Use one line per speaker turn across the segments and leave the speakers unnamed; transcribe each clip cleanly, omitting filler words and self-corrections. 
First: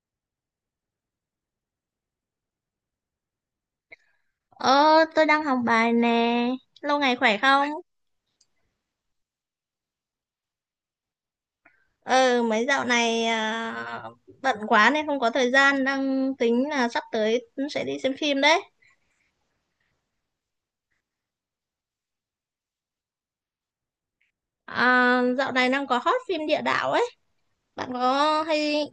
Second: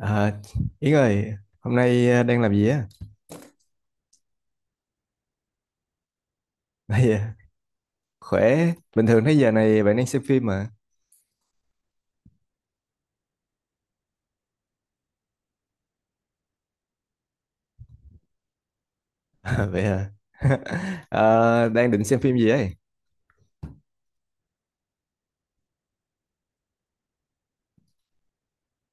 À, Yến ơi, hôm nay đang làm gì á?
Ờ, tôi đang học bài nè. Lâu
Đây,
ngày
à,
khỏe không?
khỏe. Bình thường thấy giờ này bạn đang xem phim mà.
Ừ, mấy dạo này bận quá nên không có thời gian. Đang tính là sắp tới sẽ đi xem phim đấy.
À, vậy à? Ờ, đang định xem phim gì ấy?
À, dạo này đang có hot phim địa đạo ấy. Bạn có hay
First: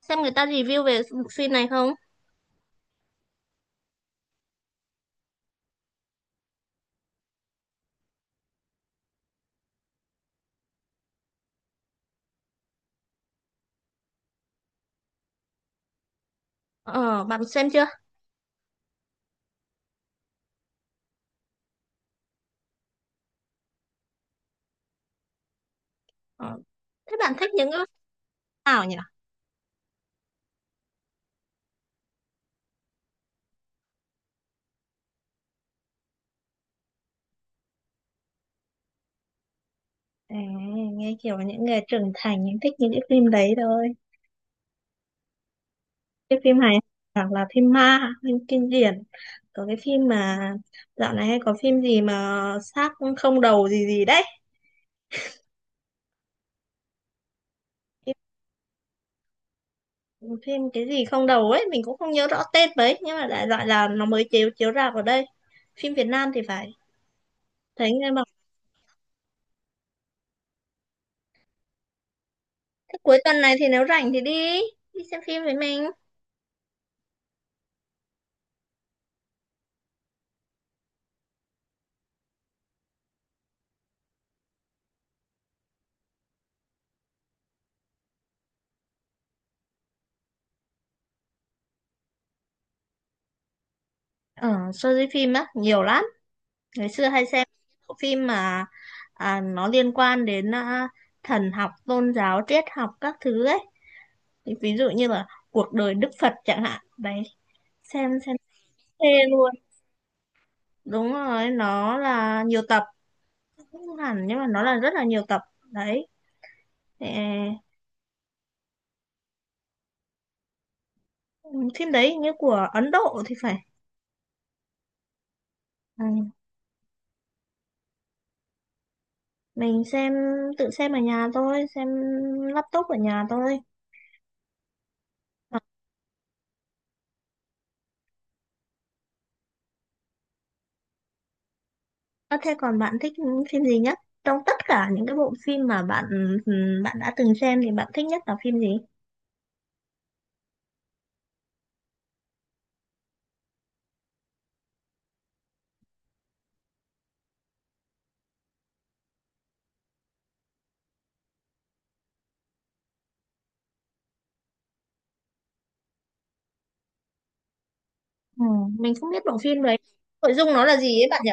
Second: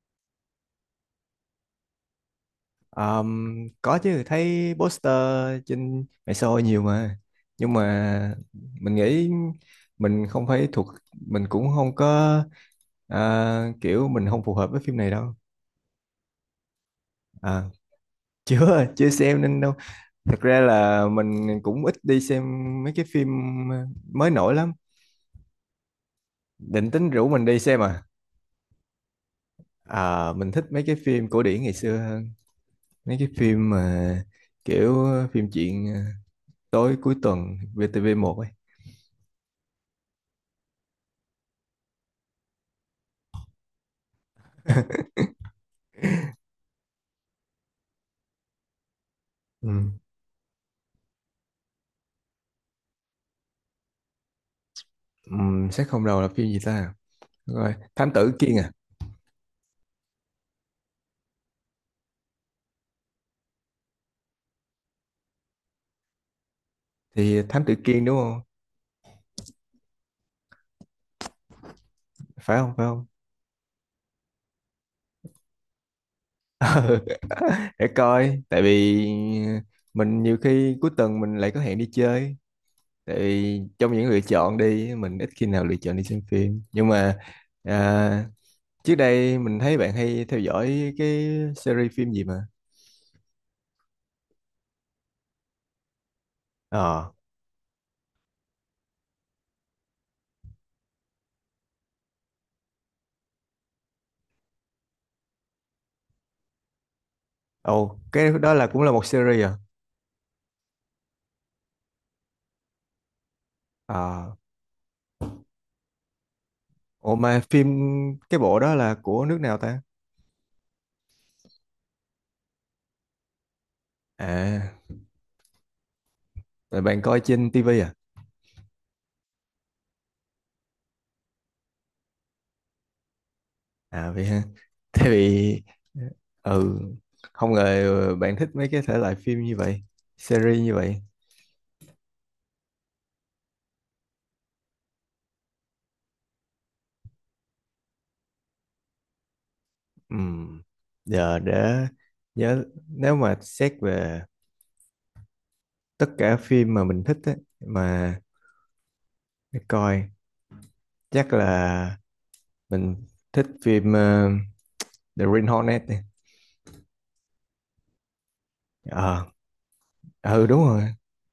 xem người ta review về bộ phim này không?
Ờm, có chứ, thấy poster trên mạng xã hội nhiều mà. Nhưng mà mình nghĩ mình không phải thuộc, mình cũng không có kiểu mình không phù hợp với phim này đâu.
Ờ, bạn
À,
xem chưa?
chưa, chưa xem nên đâu. Thật ra là mình cũng ít đi xem mấy cái phim ờ, mới nổi lắm
Ờ,
định tính
thế
rủ
bạn
mình
thích
đi
những cái
xem
phim
à
nào nhỉ?
à mình thích mấy cái phim cổ điển ngày xưa hơn mấy cái phim mà kiểu phim chuyện tối cuối tuần vtv một ấy
À, nghe kiểu những người trưởng thành những thích những cái phim đấy thôi. Cái phim hài hoặc là phim ma, phim kinh điển. Có
ừ.
cái phim mà dạo này hay có phim gì mà xác không đầu gì gì đấy.
Ừ, xét không đầu là phim gì ta. Đúng rồi, Thám tử Kiên à,
Cái phim cái gì không đầu ấy mình cũng không nhớ rõ tên mấy, nhưng mà đại loại là nó mới chiếu chiếu rạp ở đây, phim Việt Nam thì phải.
thì Thám tử
Thấy
Kiên
nghe
đúng
bảo
không, phải không phải
thế.
không?
Cuối tuần này thì nếu rảnh thì đi đi xem phim với mình.
Để coi tại vì à, mình nhiều khi cuối tuần mình lại có hẹn đi chơi, tại vì trong những lựa chọn đi mình ít khi nào lựa chọn đi xem phim. Nhưng mà à, trước đây mình thấy bạn hay theo dõi cái series phim gì mà.
Ở show đi phim á nhiều lắm. Ngày xưa
Ờ,
hay xem bộ phim mà nó liên quan đến thần học, tôn giáo, triết học các thứ ấy. Thì ví dụ như là cuộc đời Đức Phật chẳng hạn đấy.
ồ,
xem
cái
xem
đó là cũng là
phê
một series
luôn.
à?
Đúng rồi, nó là nhiều tập. Không hẳn,
Ờ,
nhưng mà nó là rất là nhiều tập đấy. Ờ,
ồ mà phim cái bộ đó là của nước nào ta?
phim đấy như của Ấn Độ thì phải.
À,
Ừ,
là bạn coi trên tivi à?
mình xem, tự xem ở nhà thôi, xem laptop ở nhà thôi.
À vậy ha. Thế vì ừ, không ngờ bạn thích mấy cái thể loại phim như vậy, series như vậy.
Ờ, thế còn bạn thích phim gì nhất trong tất cả những cái bộ phim mà bạn, ừ, bạn đã từng xem thì bạn thích nhất là phim gì?
Ừm, Giờ để nhớ nếu mà xét về tất cả phim mà mình thích á, mà để coi chắc là mình thích phim The Green Hornet này.
Ừ, mình không biết
Ờ,
bộ phim đấy. Nội
ừ
dung
đúng
nó là
rồi.
gì ấy bạn nhỉ?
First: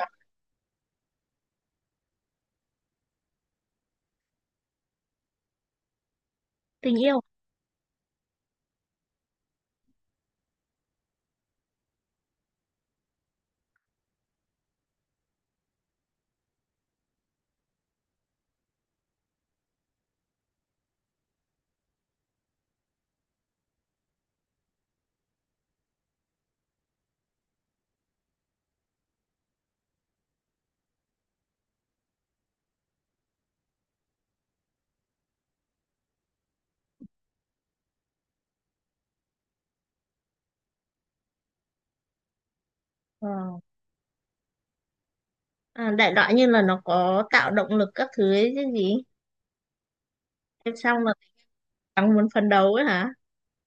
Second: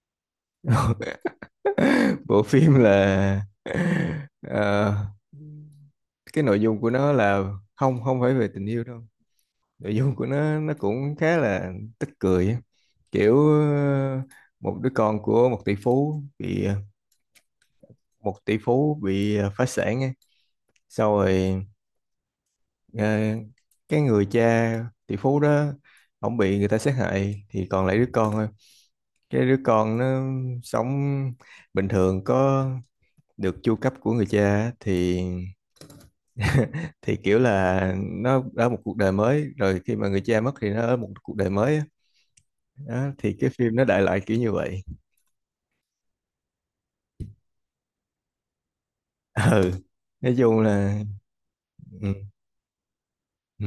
Bộ phim là ờ, cái nội dung của
Tình
nó
yêu.
là không không phải về tình yêu đâu. Nội dung của nó cũng khá là tức cười á. Kiểu một đứa con của một tỷ phú bị phá sản á. Sau rồi ờ, cái người cha tỷ phú đó ổng bị người ta sát hại thì còn lại đứa con, cái đứa con nó sống bình thường có được chu cấp của người cha á, thì thì kiểu là nó ở một cuộc đời mới rồi khi mà người cha mất thì nó ở một cuộc đời mới á. Đó,
Ờ.
thì cái phim nó đại loại kiểu như vậy.
À, đại loại như là nó có tạo động lực các thứ ấy chứ gì?
Ừ, nói chung
Em
là
xong là
ừ,
càng muốn phấn đấu ấy hả?
ừ.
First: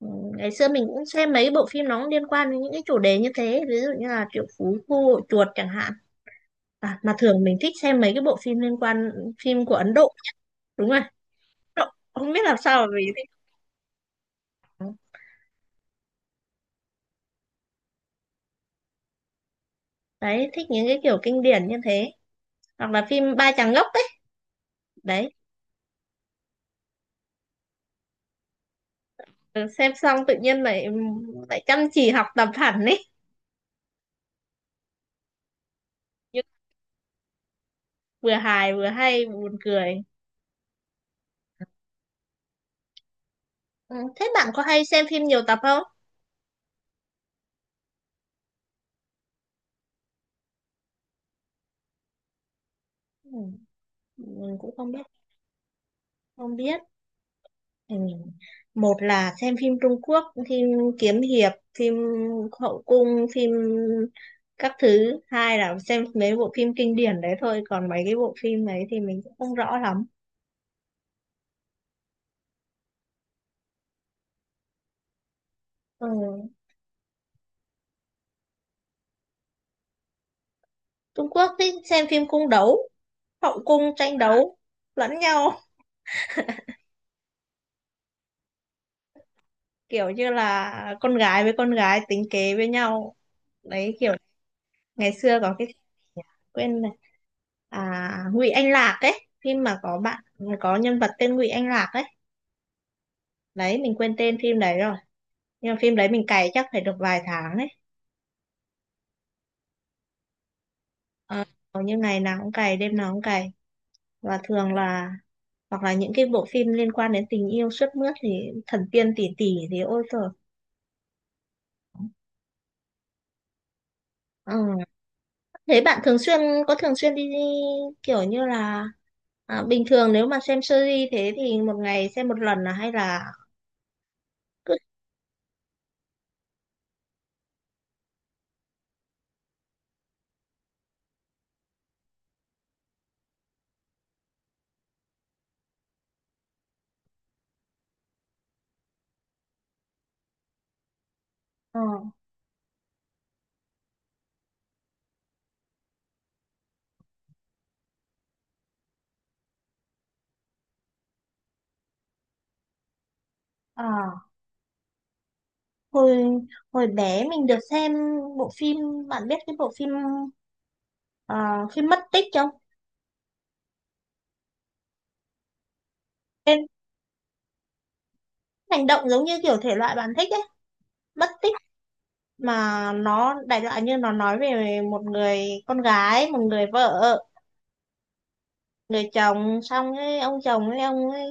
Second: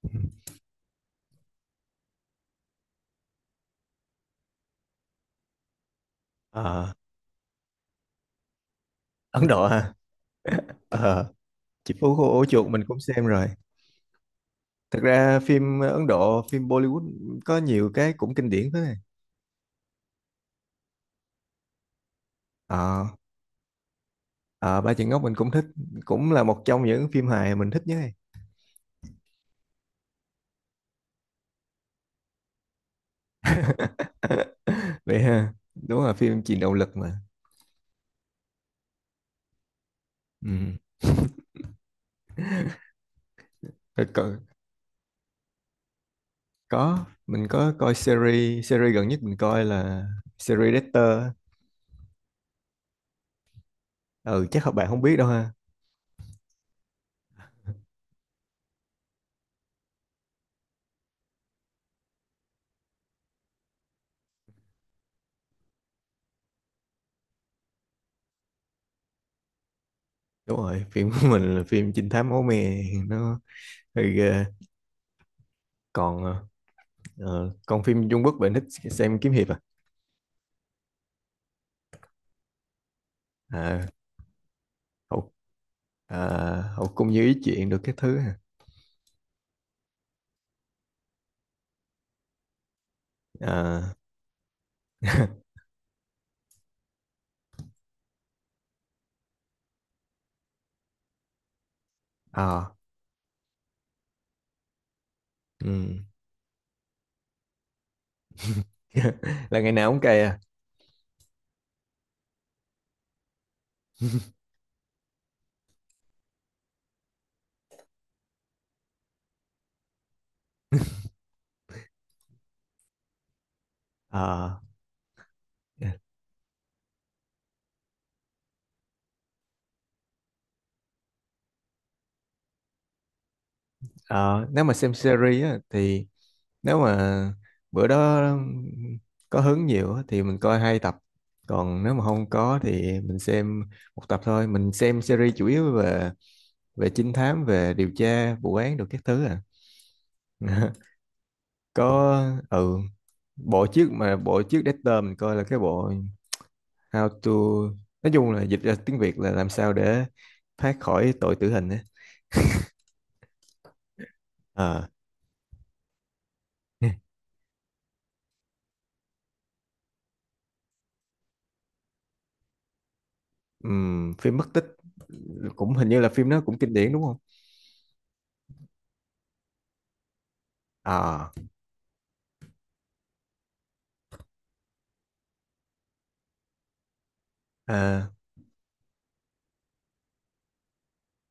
Ừ, ngày xưa mình cũng xem mấy bộ phim nó cũng liên quan đến những cái chủ đề như thế, ví dụ như là Triệu Phú Khu Hội Chuột chẳng hạn.
Ờ,
À, mà thường mình thích xem mấy cái bộ phim liên quan
Ấn
phim
Độ
của
ha.
Ấn Độ. Đúng rồi, Ấn
Ờ,
Độ.
Chị Phú Cô
Không biết
Ổ
làm
Chuột
sao
mình
mà
cũng
mình
xem
thích.
rồi, thật ra phim Ấn Độ, phim Bollywood có nhiều cái cũng kinh điển thế này.
Đấy, thích những cái kiểu kinh điển như thế, hoặc
Ờ.
là phim Ba Chàng Ngốc ấy.
Ờ, Ba Chân Ngốc
Đấy.
mình cũng thích, cũng là một trong những phim hài mình thích nhất.
Ừ, xem xong tự nhiên lại lại chăm chỉ học tập hẳn ấy.
Vậy ha, đúng là phim
Nhưng
truyền động lực mà
vừa hài vừa hay, buồn cười.
ừ.
Ừ,
Rồi Có,
thế bạn có hay xem phim nhiều tập không?
có mình có coi series, series gần nhất mình coi là series Dexter.
Ừ,
Ừ
mình
chắc các
cũng
bạn
không
không
biết,
biết đâu ha.
không biết. Ừ. Một là xem phim Trung Quốc, phim kiếm hiệp, phim hậu cung, phim các thứ. Hai là xem mấy bộ phim kinh điển đấy thôi. Còn mấy cái bộ phim đấy thì mình cũng không rõ lắm.
Đúng rồi phim của mình là phim trinh thám máu me nó hơi ghê.
Ừ.
Còn còn phim Trung Quốc bạn thích xem kiếm hiệp à,
Trung Quốc thì xem phim cung đấu, hậu
à
cung tranh đấu lẫn
hậu
nhau.
à, hậu cung như ý chuyện được cái thứ à,
Kiểu như là con gái với con gái tính kế với nhau.
à,
Đấy, kiểu ngày xưa có cái quên này, à, Ngụy Anh Lạc ấy, phim mà có bạn, có nhân vật tên Ngụy Anh Lạc ấy.
à
Đấy, mình quên tên phim đấy rồi,
ừ.
nhưng mà phim đấy mình cày chắc phải được vài tháng đấy.
Là ngày nào cũng cày à?
Ờ, hầu như ngày nào cũng cày, đêm nào cũng cày. Và thường là hoặc là những cái bộ phim liên quan đến tình yêu sướt mướt thì thần tiên tỷ tỷ thì ôi trời.
Ờ,
Ừ. Thế bạn thường xuyên có thường xuyên đi kiểu như là, à, bình thường nếu mà xem series thế thì một ngày xem một lần là hay là
ờ, nếu mà
cứ.
xem series á, thì nếu mà bữa đó có hứng nhiều á, thì mình coi hai tập, còn nếu mà không có thì mình xem một tập thôi. Mình xem series chủ yếu về về trinh thám, về điều tra vụ án được các thứ à.
Ờ.
Có ừ, bộ trước mà bộ trước Dexter mình coi là cái bộ How to, nói chung là dịch ra tiếng Việt là làm sao để thoát khỏi tội tử hình á.
Ờ,
Ờ.
hồi hồi bé mình được xem bộ phim, bạn biết cái bộ phim ờ, phim mất tích không?
Phim mất tích cũng hình như là phim nó cũng
Cái
kinh điển đúng không?
hành động giống như kiểu thể loại bạn thích ấy, mất
À,
tích, mà nó đại loại như nó nói về một người con gái, một người vợ,
à,
người chồng, xong ấy, ông chồng ấy, ông ấy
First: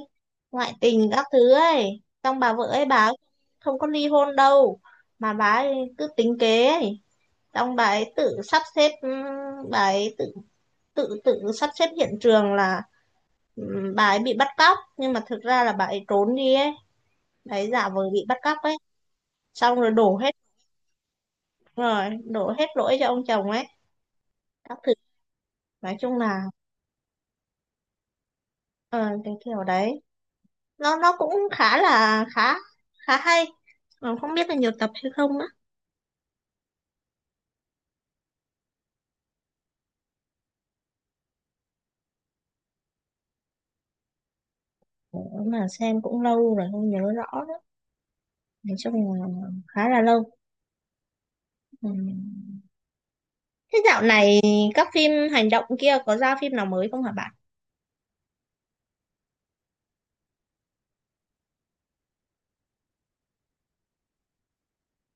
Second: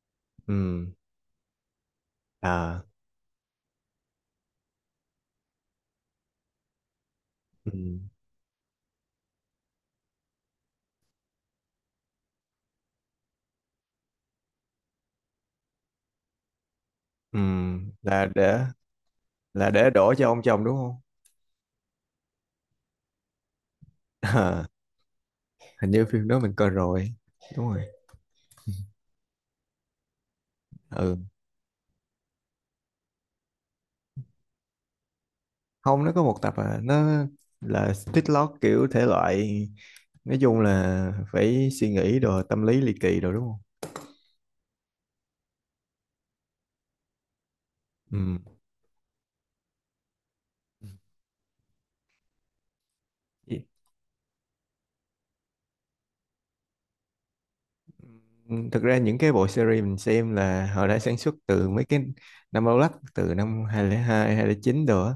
ngoại
ừm,
tình các thứ ấy. Xong bà vợ
à,
ấy bà ấy không có ly hôn đâu, mà bà ấy cứ tính kế ấy. Xong bà
ừm,
ấy tự sắp xếp, ừ, bà ấy tự tự tự sắp xếp hiện trường là, ừ, bà ấy bị bắt cóc nhưng mà thực ra là bà ấy trốn đi ấy, bà ấy giả
ừm,
vờ bị
là
bắt cóc
để
ấy,
là
xong
để đổ cho ông chồng đúng không?
rồi đổ hết lỗi cho ông chồng ấy,
À,
các thứ.
hình
Nói
như
chung
phim đó
là,
mình coi rồi, đúng rồi.
ờ, cái kiểu đấy nó
Ừ,
cũng khá khá hay. Ờ, không biết là nhiều tập hay không nữa.
không nó có một tập à, nó là split lock kiểu thể loại, nói chung là phải suy nghĩ đồ tâm lý ly kỳ đồ đúng không?
Ủa, mà xem cũng lâu rồi không nhớ rõ nữa.
Ừm.
Nói chung là khá là lâu. Ừ. Thế dạo này các phim hành động kia có ra phim nào mới không hả bạn?
Thực ra những cái bộ series mình xem là họ đã sản xuất từ mấy cái năm lâu lắc, từ năm 2002, 2009 đồ á,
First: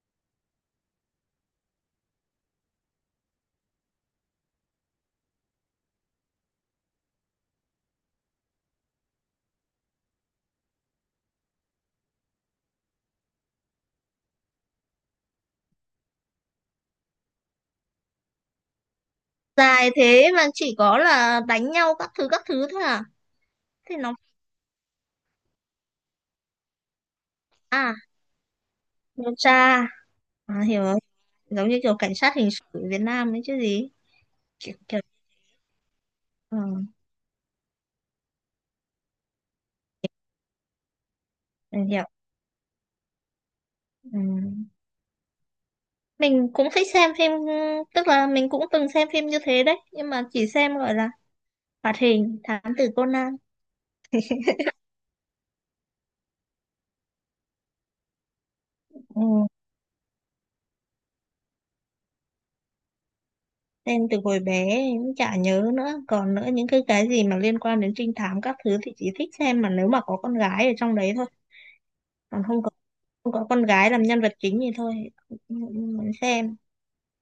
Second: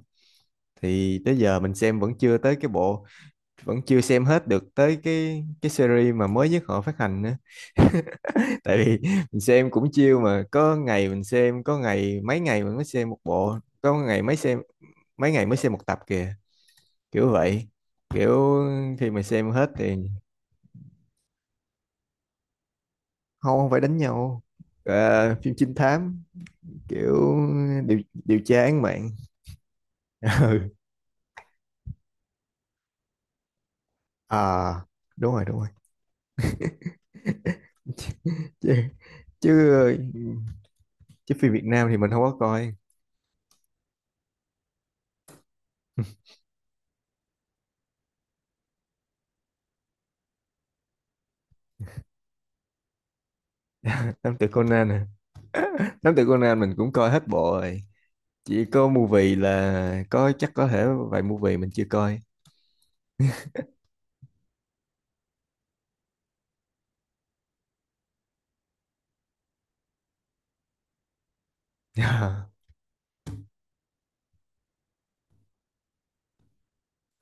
thì tới giờ mình xem vẫn chưa tới cái bộ, vẫn chưa xem hết được tới cái series mà mới nhất họ phát hành nữa. Tại vì mình xem cũng chiêu mà, có ngày mình xem, có ngày mấy ngày mình mới xem một bộ, có ngày mấy xem mấy ngày mới xem một tập kìa, kiểu vậy, kiểu khi mà xem hết
Dài
thì
thế mà chỉ có là đánh nhau các thứ thôi à?
không không phải đánh
Thế nó,
nhau. Ờ, phim trinh thám kiểu
à,
điều điều tra án mạng.
điều tra. À,
Ừ
hiểu rồi. Giống như kiểu cảnh sát hình sự ở Việt Nam đấy chứ gì?
à
Kiểu, kiểu,
đúng rồi đúng rồi,
ừ,
chứ chứ chứ phim Việt
mình
Nam thì
hiểu.
mình không có coi.
Ừ. Mình cũng thích xem phim, tức là mình cũng từng xem phim như thế đấy, nhưng mà chỉ xem gọi là hoạt hình Thám tử Conan.
Nam tử Conan nè, Thám tử Conan mình cũng coi hết bộ rồi. Chỉ có movie
Ừ.
là có chắc có thể vài movie mình chưa coi.
Xem từ hồi bé cũng chả nhớ nữa. Còn nữa những cái gì mà liên quan đến trinh thám các thứ thì chỉ thích xem mà nếu mà có con gái ở trong đấy thôi. Còn không có, không có con gái làm nhân vật chính thì thôi, không không muốn xem.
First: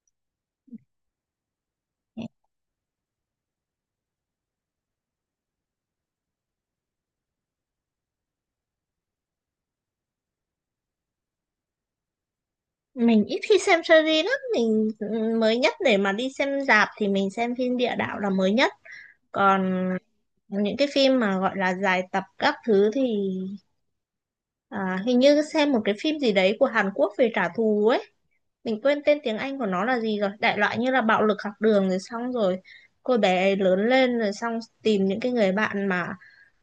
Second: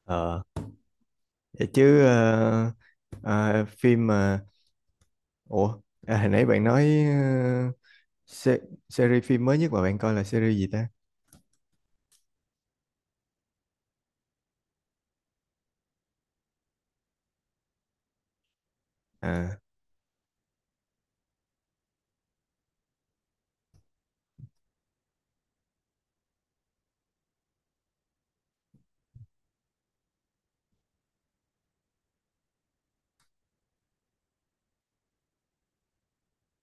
Ờ. Vậy chứ ờ, ờ, phim mà ủa à, hồi nãy bạn nói se series phim mới nhất mà bạn coi là series gì ta?
Mình ít khi xem series lắm, mình, ừ, mới nhất để mà đi xem rạp thì mình xem phim địa đạo là mới nhất.
À
Còn những cái phim mà gọi là dài tập các thứ thì, à, hình như xem một cái phim gì đấy của Hàn Quốc về trả thù ấy. Mình quên tên tiếng Anh của nó là gì rồi, đại loại như là bạo lực học đường, rồi xong rồi cô bé ấy lớn lên rồi xong tìm những cái người bạn mà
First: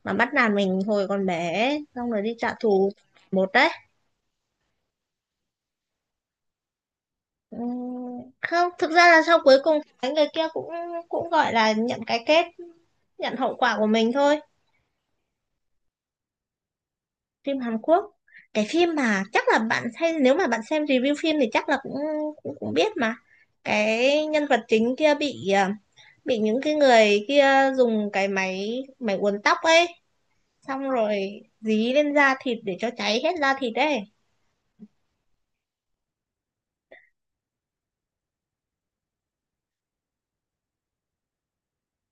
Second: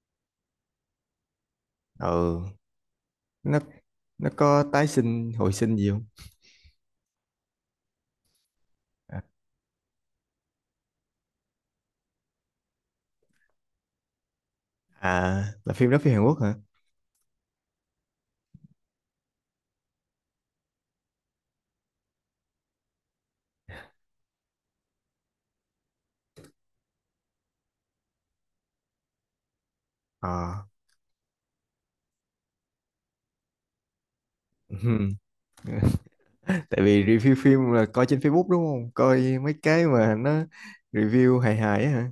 bắt nạt mình hồi còn bé ấy, xong rồi đi
ừ
trả thù. Một
nó
đấy.
nó có tái sinh hồi sinh gì không?
Ừm, không, thực ra
À
là sau cuối cùng cái người kia cũng cũng gọi là nhận cái kết, nhận hậu quả của mình thôi.
à, là phim đó phim Hàn Quốc hả?
Phim Hàn Quốc. Cái phim mà chắc là bạn xem, nếu mà bạn xem review phim thì chắc là cũng cũng, cũng biết mà. Cái nhân vật chính kia bị, à, bị những cái người kia dùng cái máy máy uốn tóc ấy,
Ờ.
xong rồi dí lên da thịt để cho cháy hết da thịt ấy.
Ừm. Tại vì review phim là coi trên Facebook đúng không? Coi mấy cái mà nó review hài hài á hả?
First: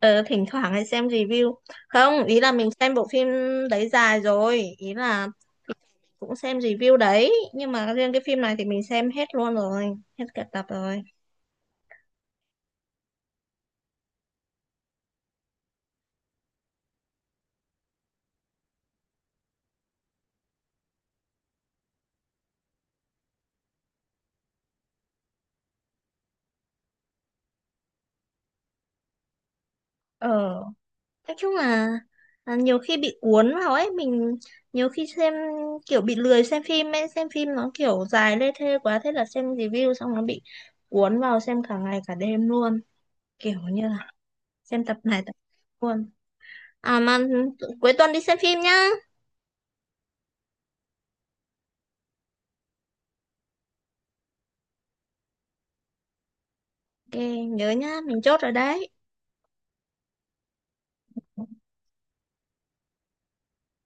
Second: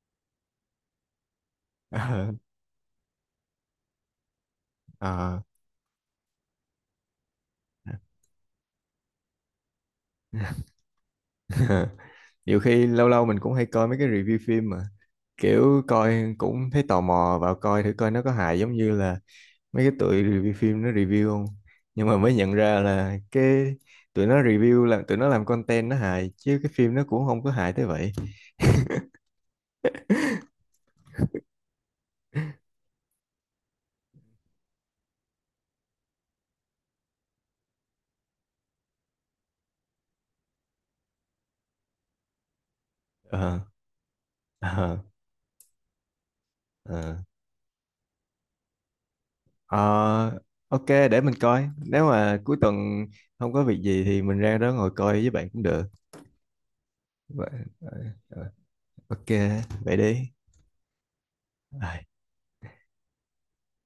Ờ, thỉnh thoảng hay xem review. Không,
Ờ,
ý là mình xem bộ phim đấy dài rồi, ý là
ờ.
cũng xem review đấy, nhưng mà riêng cái phim này thì mình xem hết luôn rồi, hết cả tập rồi.
Nhiều khi lâu lâu mình cũng hay coi mấy cái review phim mà kiểu coi cũng thấy tò mò vào coi thử coi nó có hài giống như là mấy cái tụi review phim nó review không, nhưng mà mới nhận ra là cái tụi nó review là tụi nó làm content nó hài chứ cái phim nó cũng không có hài tới vậy.
Ờ, nói chung là nhiều khi bị cuốn vào ấy. Mình nhiều khi xem kiểu bị lười xem phim ấy, xem phim nó kiểu dài lê thê quá, thế là xem review xong nó bị cuốn vào xem cả ngày cả đêm luôn.
Ờ
Kiểu như là xem
ờ
tập này tập khác luôn. À
ờ.
mà, ừ, cuối tuần đi xem phim nhá.
Ờ, ok để mình coi nếu mà cuối tuần không có việc gì thì mình ra đó ngồi coi với bạn cũng được.
Ok.
Vậy-
Nhớ
ờ,
nhá, mình chốt
ờ,
rồi đấy.
ok vậy đi. Ờ.